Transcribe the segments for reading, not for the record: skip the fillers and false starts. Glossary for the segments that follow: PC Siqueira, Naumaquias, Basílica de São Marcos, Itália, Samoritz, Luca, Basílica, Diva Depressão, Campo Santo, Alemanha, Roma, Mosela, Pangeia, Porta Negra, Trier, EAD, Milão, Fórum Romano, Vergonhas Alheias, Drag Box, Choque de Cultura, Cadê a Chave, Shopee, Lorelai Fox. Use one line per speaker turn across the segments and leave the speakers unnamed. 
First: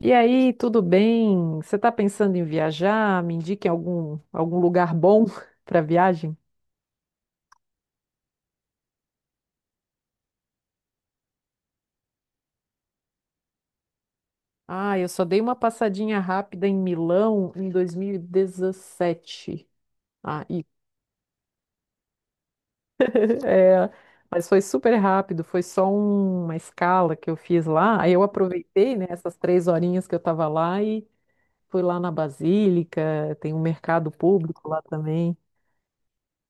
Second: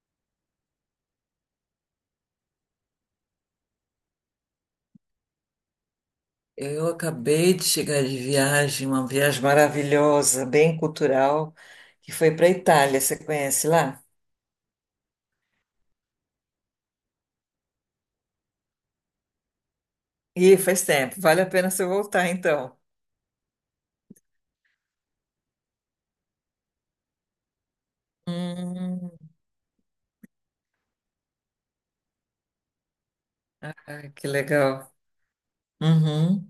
E aí, tudo bem? Você está pensando em viajar? Me indique algum lugar bom para viagem?
Eu acabei de chegar de viagem, uma viagem maravilhosa, bem cultural, que foi para a Itália. Você conhece lá?
Ah, eu só dei uma passadinha rápida em Milão em 2017. Ah,
Ih,
e,
faz tempo. Vale a pena você voltar, então.
é, mas foi super rápido, foi só uma escala que eu fiz lá. Aí eu aproveitei, né,
Hum,
essas três horinhas que eu estava lá e fui lá na Basílica, tem um mercado
ai, que
público lá
legal.
também.
Uhum.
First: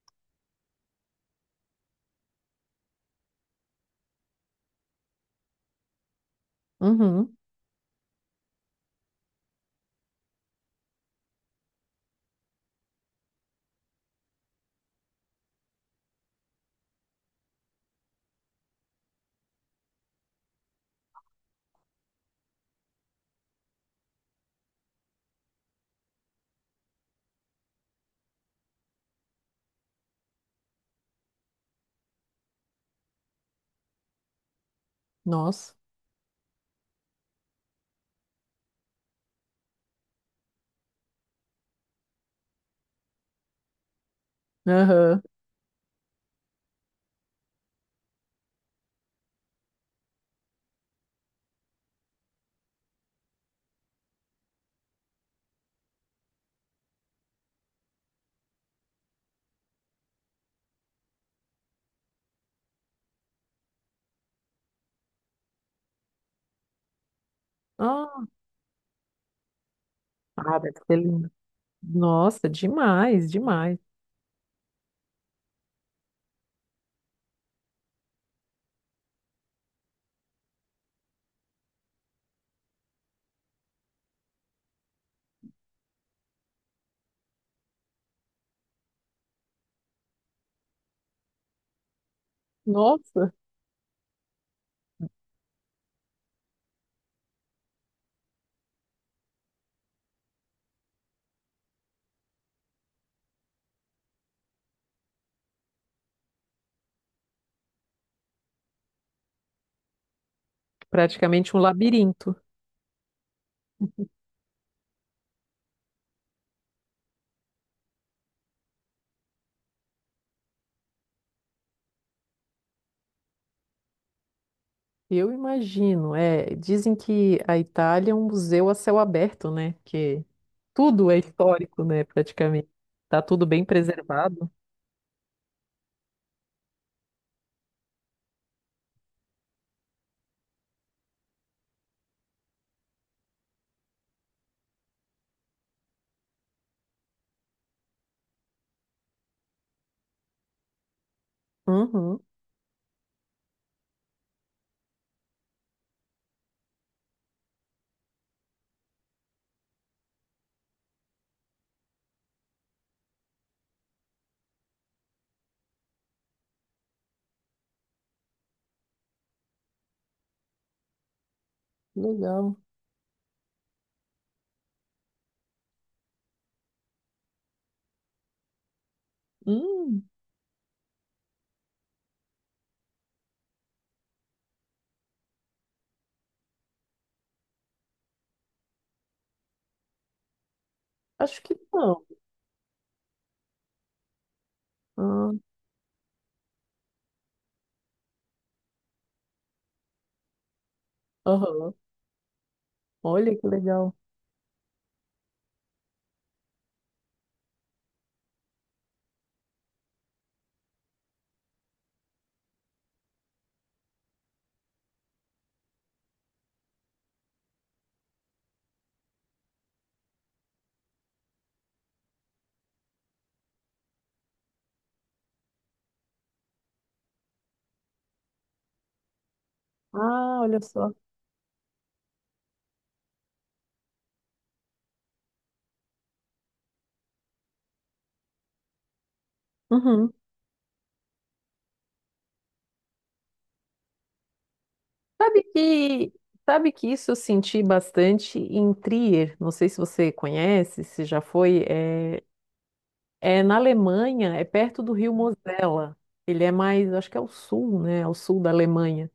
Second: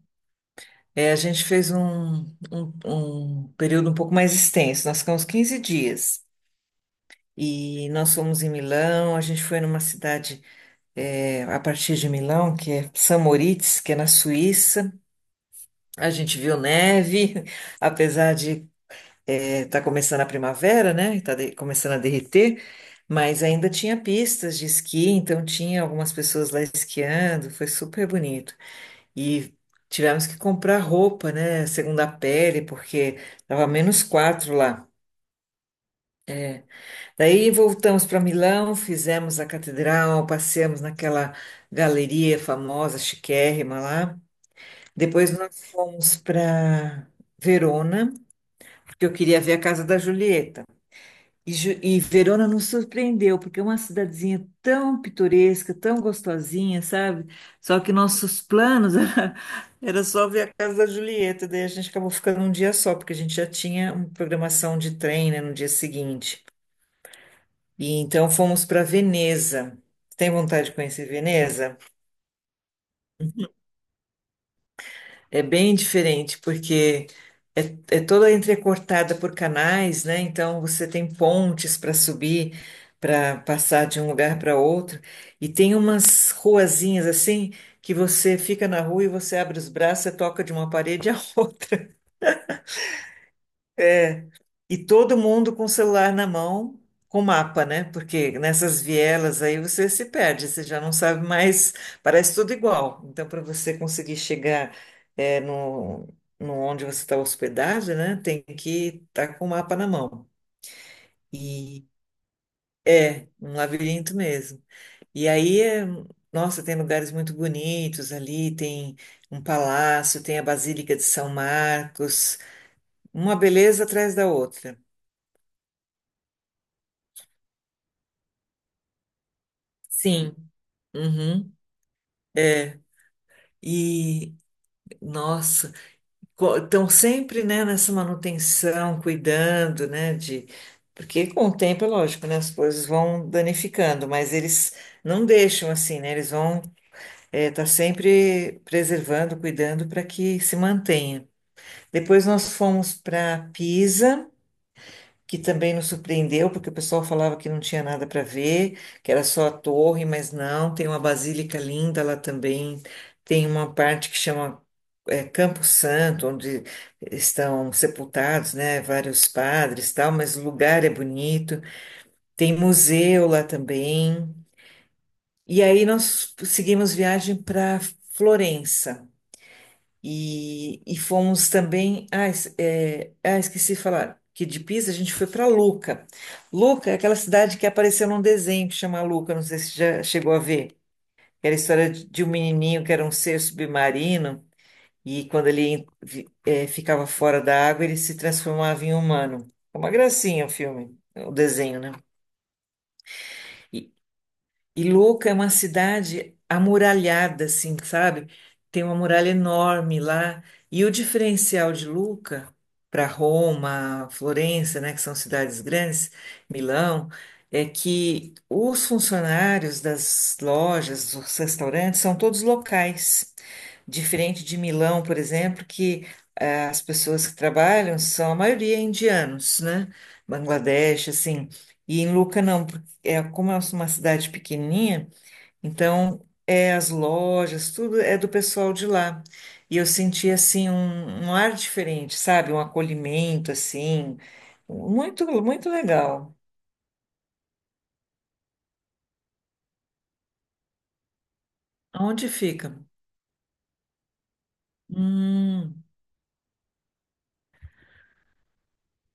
É, a gente fez um período um pouco mais extenso. Nós ficamos 15 dias.
Uhum,
E nós fomos em Milão, a gente foi numa cidade a partir de Milão, que é Samoritz, que é na Suíça. A gente viu neve, apesar de está começando a primavera, né? Está começando a derreter, mas ainda tinha pistas de esqui, então tinha algumas pessoas lá esquiando, foi super bonito. E tivemos que comprar roupa, né? Segunda pele, porque estava -4 lá.
nossa.
Daí voltamos para Milão, fizemos a catedral, passeamos naquela galeria famosa, chiquérrima lá.
Aham.
Depois nós fomos para Verona, porque eu queria ver a casa da Julieta. E Verona nos surpreendeu, porque é uma cidadezinha tão pitoresca, tão gostosinha, sabe? Só que nossos planos era só ver a casa da Julieta, daí a gente acabou ficando um dia só, porque a gente já tinha uma programação de trem, né, no dia seguinte. E
Ah,
então fomos para Veneza. Tem
ah,
vontade de
deve ser
conhecer
lindo.
Veneza?
Nossa, demais, demais.
É bem diferente, porque é, é toda entrecortada por canais, né? Então você tem pontes para subir, para passar de um lugar para outro. E tem umas ruazinhas assim que você fica na rua e você abre os braços, você toca de uma parede à outra.
Nossa,
E todo mundo com o celular na mão, com mapa, né? Porque nessas vielas aí você se perde, você já não sabe mais, parece tudo igual. Então, para você conseguir chegar eh, no, no onde você está hospedado, né? Tem que estar com o mapa na mão.
praticamente um
E
labirinto.
é um labirinto mesmo. E aí, nossa, tem lugares muito bonitos ali, tem um palácio, tem a Basílica de São Marcos, uma beleza atrás da outra.
Eu imagino, é, dizem que a Itália é um museu a céu aberto, né? Que
Sim.
tudo é
Uhum.
histórico, né, praticamente. Tá tudo bem
E,
preservado.
nossa, estão sempre, né, nessa manutenção, cuidando, né, de. Porque com o tempo, é lógico, né, as coisas vão danificando, mas eles não deixam assim, né, eles vão estar sempre preservando, cuidando para que se mantenha.
Uhum,
Depois nós fomos para Pisa, que também nos surpreendeu, porque o pessoal falava que não tinha nada para ver, que era só a torre, mas não, tem uma basílica linda lá também, tem uma parte que chama Campo Santo, onde estão sepultados, né, vários padres e tal, mas o lugar é bonito, tem
legal.
museu lá também. E aí nós seguimos viagem para Florença.
Hum,
E fomos também. Ah, esqueci de falar que de Pisa a gente foi para Luca. Luca é aquela cidade que apareceu num desenho que chama Luca, não sei se já chegou a ver.
acho
Era
que
a história
não.
de um menininho que era um ser submarino e
Ah,
quando ele ficava fora da água ele se transformava em humano. É uma gracinha o filme, o
aham.
desenho, né?
Olha que legal.
E Luca é uma cidade amuralhada, assim, sabe? Tem uma muralha enorme lá. E o diferencial de Luca para Roma, Florença, né, que são cidades grandes, Milão, é que os funcionários das lojas, dos restaurantes, são todos locais. Diferente de Milão, por exemplo, que as pessoas que trabalham são a maioria indianos, né?
Ah, olha só.
Bangladesh, assim. E em Luca não, é como é uma cidade pequenininha, então é as lojas, tudo é do pessoal de lá. E eu
Uhum.
senti assim um, um ar diferente, sabe? Um acolhimento assim, muito
Sabe
muito
que,
legal.
sabe que isso eu senti bastante em Trier, não sei se você conhece, se já foi, é,
Aonde fica?
é na Alemanha, é perto do rio
Hum,
Mosela. Ele é mais, acho que é o sul, né? Ao sul da Alemanha.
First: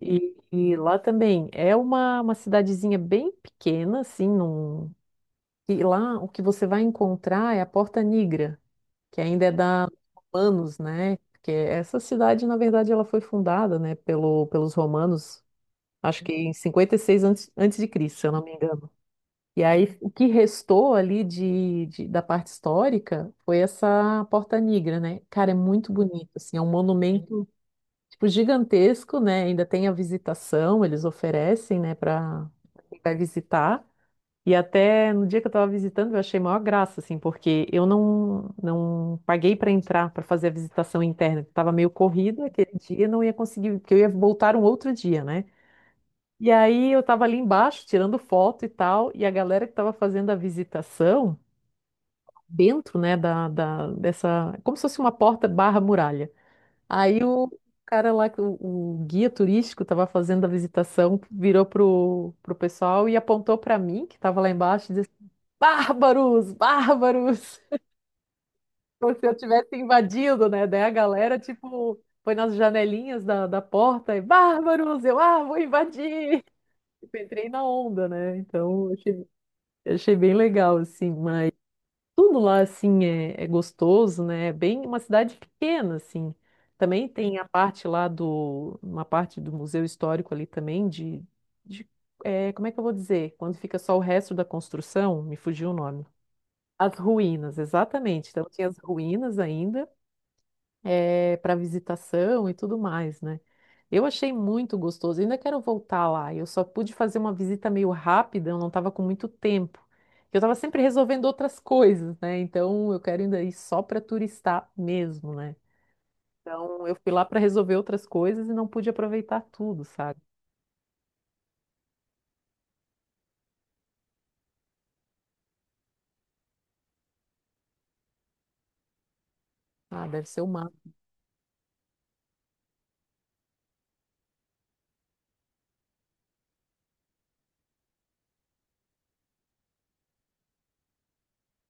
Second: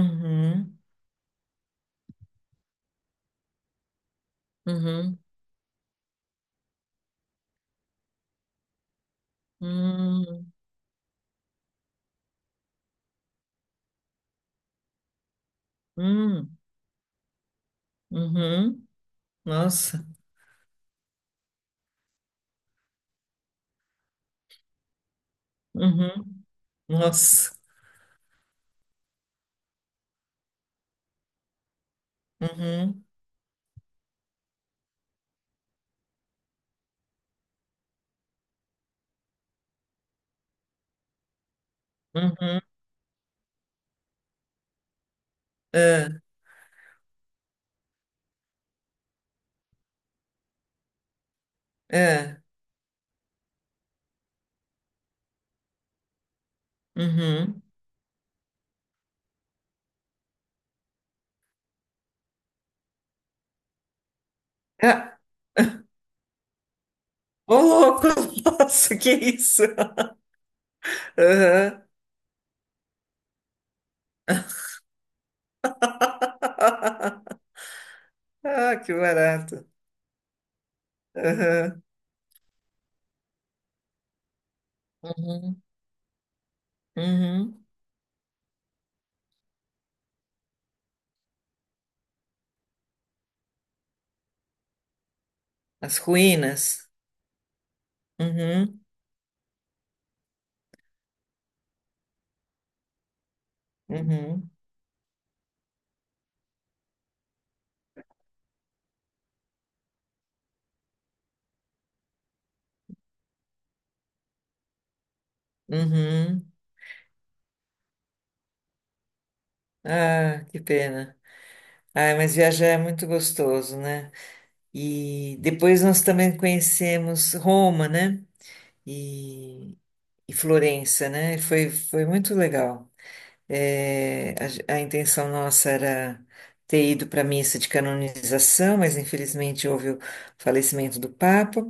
E lá também é uma cidadezinha bem pequena, assim, num,
uhum,
e lá o que você vai encontrar é a Porta Negra, que ainda é da
hum,
romanos, né? Porque essa cidade, na verdade, ela foi fundada, né, pelos romanos acho que em
hum,
56 antes de Cristo, se eu não me
uhum,
engano. E aí
nossa,
o que restou ali da parte histórica foi essa Porta Negra, né? Cara, é muito bonito,
uhum,
assim, é um monumento
nossa,
tipo gigantesco, né? Ainda tem a visitação, eles oferecem, né, para quem
uhum,
vai visitar. E até no dia que eu estava visitando, eu achei maior graça, assim, porque eu não paguei para entrar, para fazer a visitação interna. Que estava meio corrida
uhum,
aquele dia, não ia conseguir, porque eu ia voltar um outro dia, né?
é,
E aí eu tava ali embaixo tirando foto e tal, e a galera que tava fazendo a visitação,
é,
dentro, né, dessa, como se fosse uma porta barra muralha. Aí o
uhum.
cara lá, que o guia turístico tava fazendo a visitação, virou pro pessoal e apontou pra mim, que tava lá embaixo, e disse,
Ah,
bárbaros, bárbaros,
ô louco, nossa, que
como se eu
isso?
tivesse invadido, né, daí a galera,
Aham.
tipo, foi nas janelinhas da porta e, bárbaros, eu, ah, vou invadir! Tipo, entrei na onda, né?
Ah,
Então,
que barato.
eu achei bem legal, assim, mas
Aham.
tudo lá, assim, é, é gostoso, né? É bem uma cidade
Uhum.
pequena, assim. Também tem a
Uhum.
parte lá do, uma parte do Museu Histórico ali também, de é, como é que eu vou dizer? Quando fica só o resto da construção, me fugiu o
As
nome.
ruínas.
As ruínas, exatamente. Então tinha as
Uhum.
ruínas ainda, para visitação e tudo mais, né? Eu achei
Uhum.
muito gostoso. Ainda quero voltar lá. Eu só pude fazer uma visita meio rápida, eu não estava com muito tempo. Eu estava sempre resolvendo outras coisas, né? Então eu quero ainda ir só para turistar mesmo, né?
Uhum.
Então eu fui lá para resolver outras coisas e não pude aproveitar tudo, sabe?
Ah, que pena. Ah, mas viajar é muito gostoso, né? E depois nós também conhecemos Roma, né? E,
Ah, deve
e
ser o mar.
Florença, né? Foi, foi muito legal. É, a, ge- a intenção nossa era ter ido para a missa de canonização, mas infelizmente houve o falecimento do Papa.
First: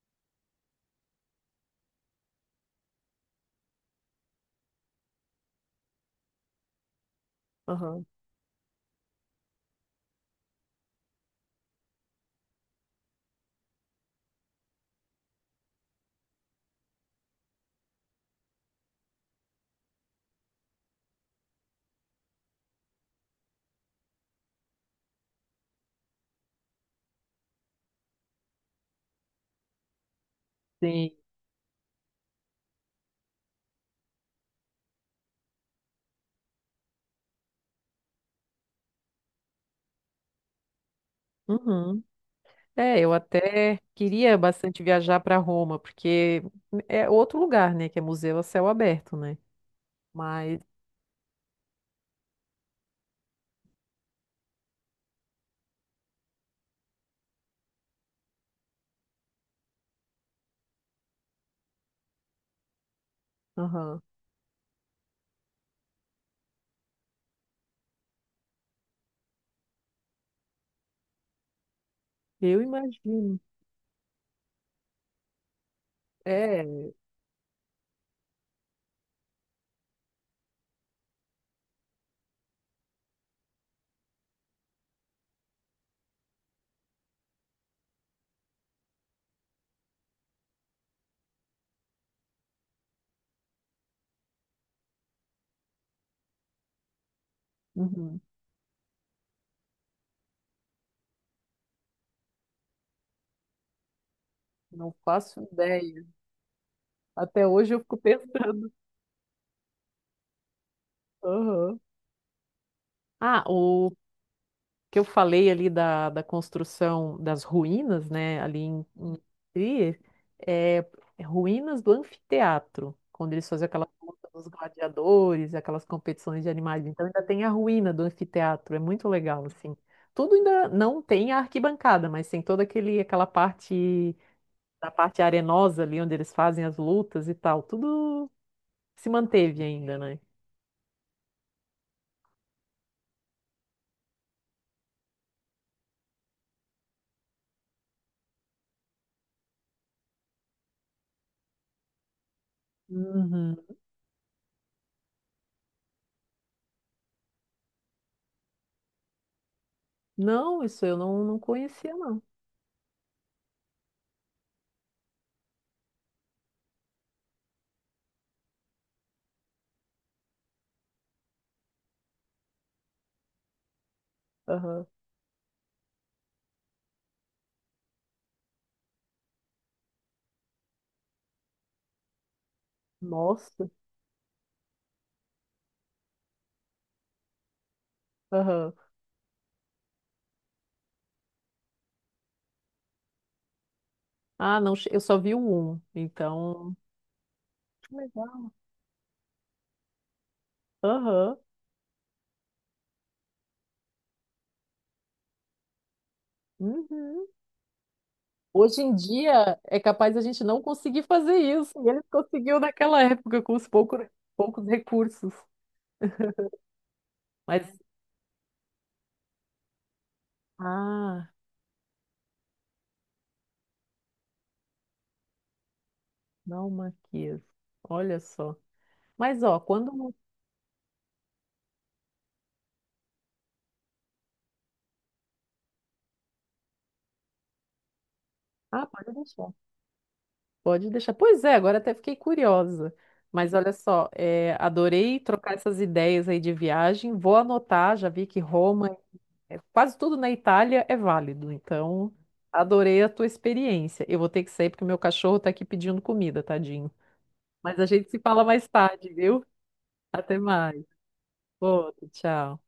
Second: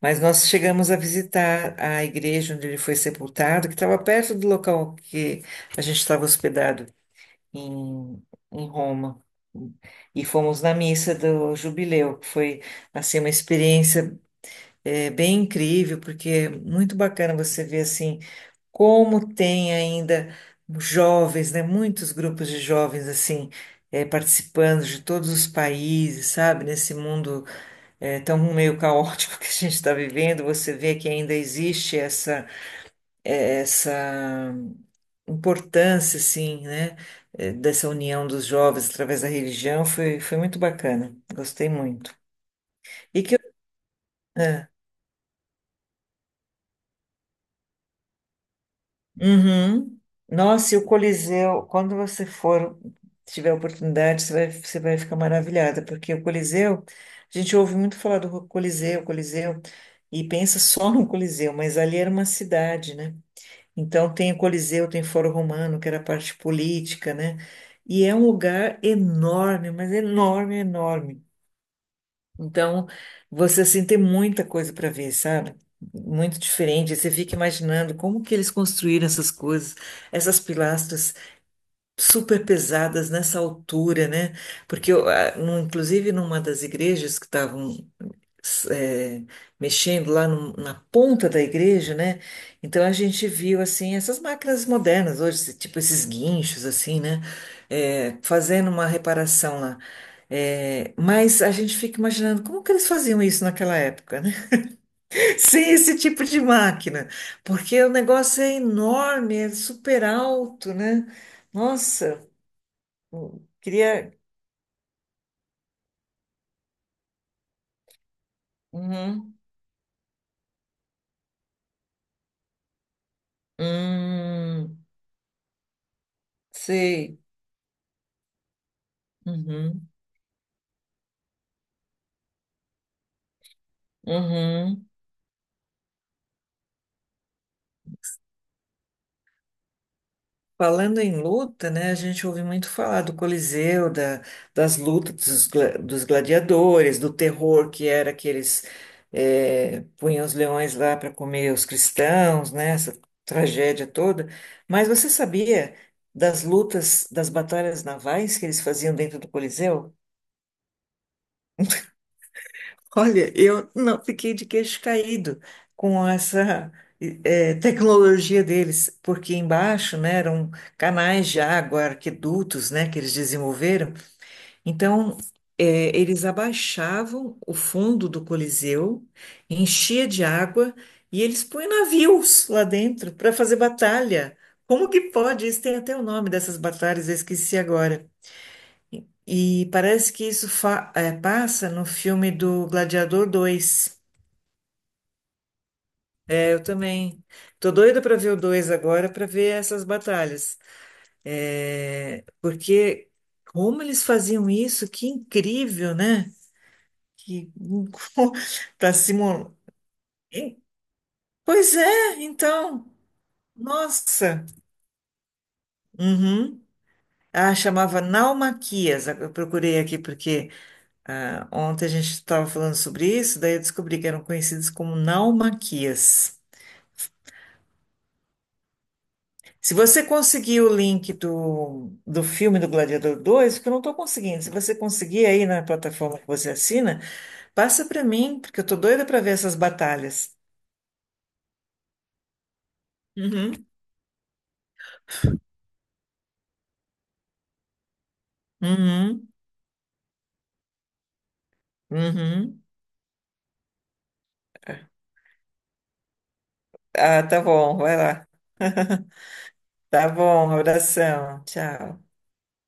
Mas nós chegamos a visitar a igreja onde ele foi sepultado, que estava perto do local que a gente estava hospedado
Aham.
em, em Roma. E fomos na missa do Jubileu, que foi assim uma experiência bem incrível, porque é muito bacana você ver assim como tem ainda jovens, né? Muitos grupos de jovens assim participando de todos os países, sabe? Nesse mundo tão meio caótico que a gente está vivendo, você vê que
Sim.
ainda existe essa essa importância, assim, né? Dessa união dos jovens através da religião foi, foi muito bacana, gostei
Uhum.
muito.
É, eu
E que,
até queria bastante viajar para Roma, porque é outro lugar, né, que é museu a céu aberto, né?
uhum.
Mas
Nossa, e o Coliseu, quando você for, tiver a oportunidade, você vai ficar maravilhada, porque o Coliseu, a gente ouve muito falar do Coliseu, Coliseu, e pensa só no Coliseu, mas ali era uma cidade, né?
aham.
Então tem o Coliseu, tem o Fórum Romano, que era a parte política, né? E é um lugar enorme, mas enorme, enorme.
Eu
Então,
imagino.
você assim tem muita coisa para ver, sabe? Muito
É,
diferente. Você fica imaginando como que eles construíram essas coisas, essas pilastras super pesadas nessa altura, né? Porque eu, ah, inclusive numa das igrejas que estavam s- eh, mexendo lá na ponta da igreja, né? Então a gente viu assim essas máquinas modernas hoje, tipo esses guinchos assim, né?
uhum.
Fazendo uma reparação lá. Mas a gente fica imaginando como que eles faziam isso naquela época, né?
Não faço
Sem esse
ideia.
tipo de máquina,
Até hoje eu
porque o
fico
negócio é
pensando.
enorme, é super alto, né?
Aham.
Nossa, eu
Ah, o
queria.
que eu falei ali da construção das ruínas, né, ali em
Uhum.
Trier, é é ruínas do anfiteatro, quando eles faziam aquela luta dos
Hum,
gladiadores, aquelas competições de animais. Então
sei.
ainda tem a ruína do anfiteatro, é muito legal, assim.
Uhum.
Tudo ainda não tem a arquibancada, mas tem toda aquela parte.
Uhum.
Da parte arenosa ali, onde eles fazem as lutas e tal, tudo se manteve ainda, né?
Falando em luta, né, a gente ouve muito falar do Coliseu, da, das lutas dos gladiadores, do terror que era que eles punham os leões lá para comer os cristãos, né, essa
Uhum.
tragédia toda. Mas você sabia das lutas, das batalhas navais que eles faziam dentro do Coliseu?
Não, isso eu não conhecia, não.
Olha, eu não fiquei de queixo caído com essa tecnologia deles, porque embaixo, né, eram canais de água, arquedutos, né, que eles desenvolveram.
Aham.
Então, eles abaixavam o fundo do Coliseu, enchia de água e eles põem navios lá dentro para fazer
Nossa.
batalha. Como que pode? Isso tem até o nome dessas batalhas, eu esqueci agora.
Aham.
E parece que isso passa no filme do Gladiador 2.
Ah, não, eu só vi o um,
É, eu
então.
também. Tô
Que
doida para ver o
legal.
2 agora, para ver essas batalhas.
Aham.
É, porque como eles faziam isso, que incrível, né?
Uhum.
Que
Hoje
tá
em
simulando.
dia é capaz a gente não conseguir fazer isso.
Pois
E ele
é,
conseguiu
então,
naquela época com os poucos,
nossa.
poucos recursos.
Uhum. Ah,
Mas,
chamava Naumaquias. Eu procurei aqui porque
ah,
ah, ontem a gente estava falando sobre isso, daí eu descobri que eram conhecidos como naumaquias.
não, Maquias. Olha só. Mas, ó,
Se você
quando.
conseguir o link do, do filme do Gladiador 2, que eu não estou conseguindo, se você conseguir aí na plataforma que você assina, passa para mim, porque eu estou
Ah,
doida
pode
para ver
deixar.
essas batalhas.
Pode deixar. Pois é, agora até fiquei curiosa. Mas
Uhum.
olha só, é, adorei trocar essas ideias aí de viagem. Vou anotar, já vi que Roma,
Uhum,
é, quase tudo na Itália é válido. Então,
uhum.
adorei a tua experiência. Eu vou ter que sair porque o meu cachorro tá aqui pedindo comida, tadinho.
Ah, tá bom,
Mas a
vai
gente se
lá.
fala mais tarde, viu?
Tá
Até
bom,
mais.
abração, tchau.
Outro, tchau.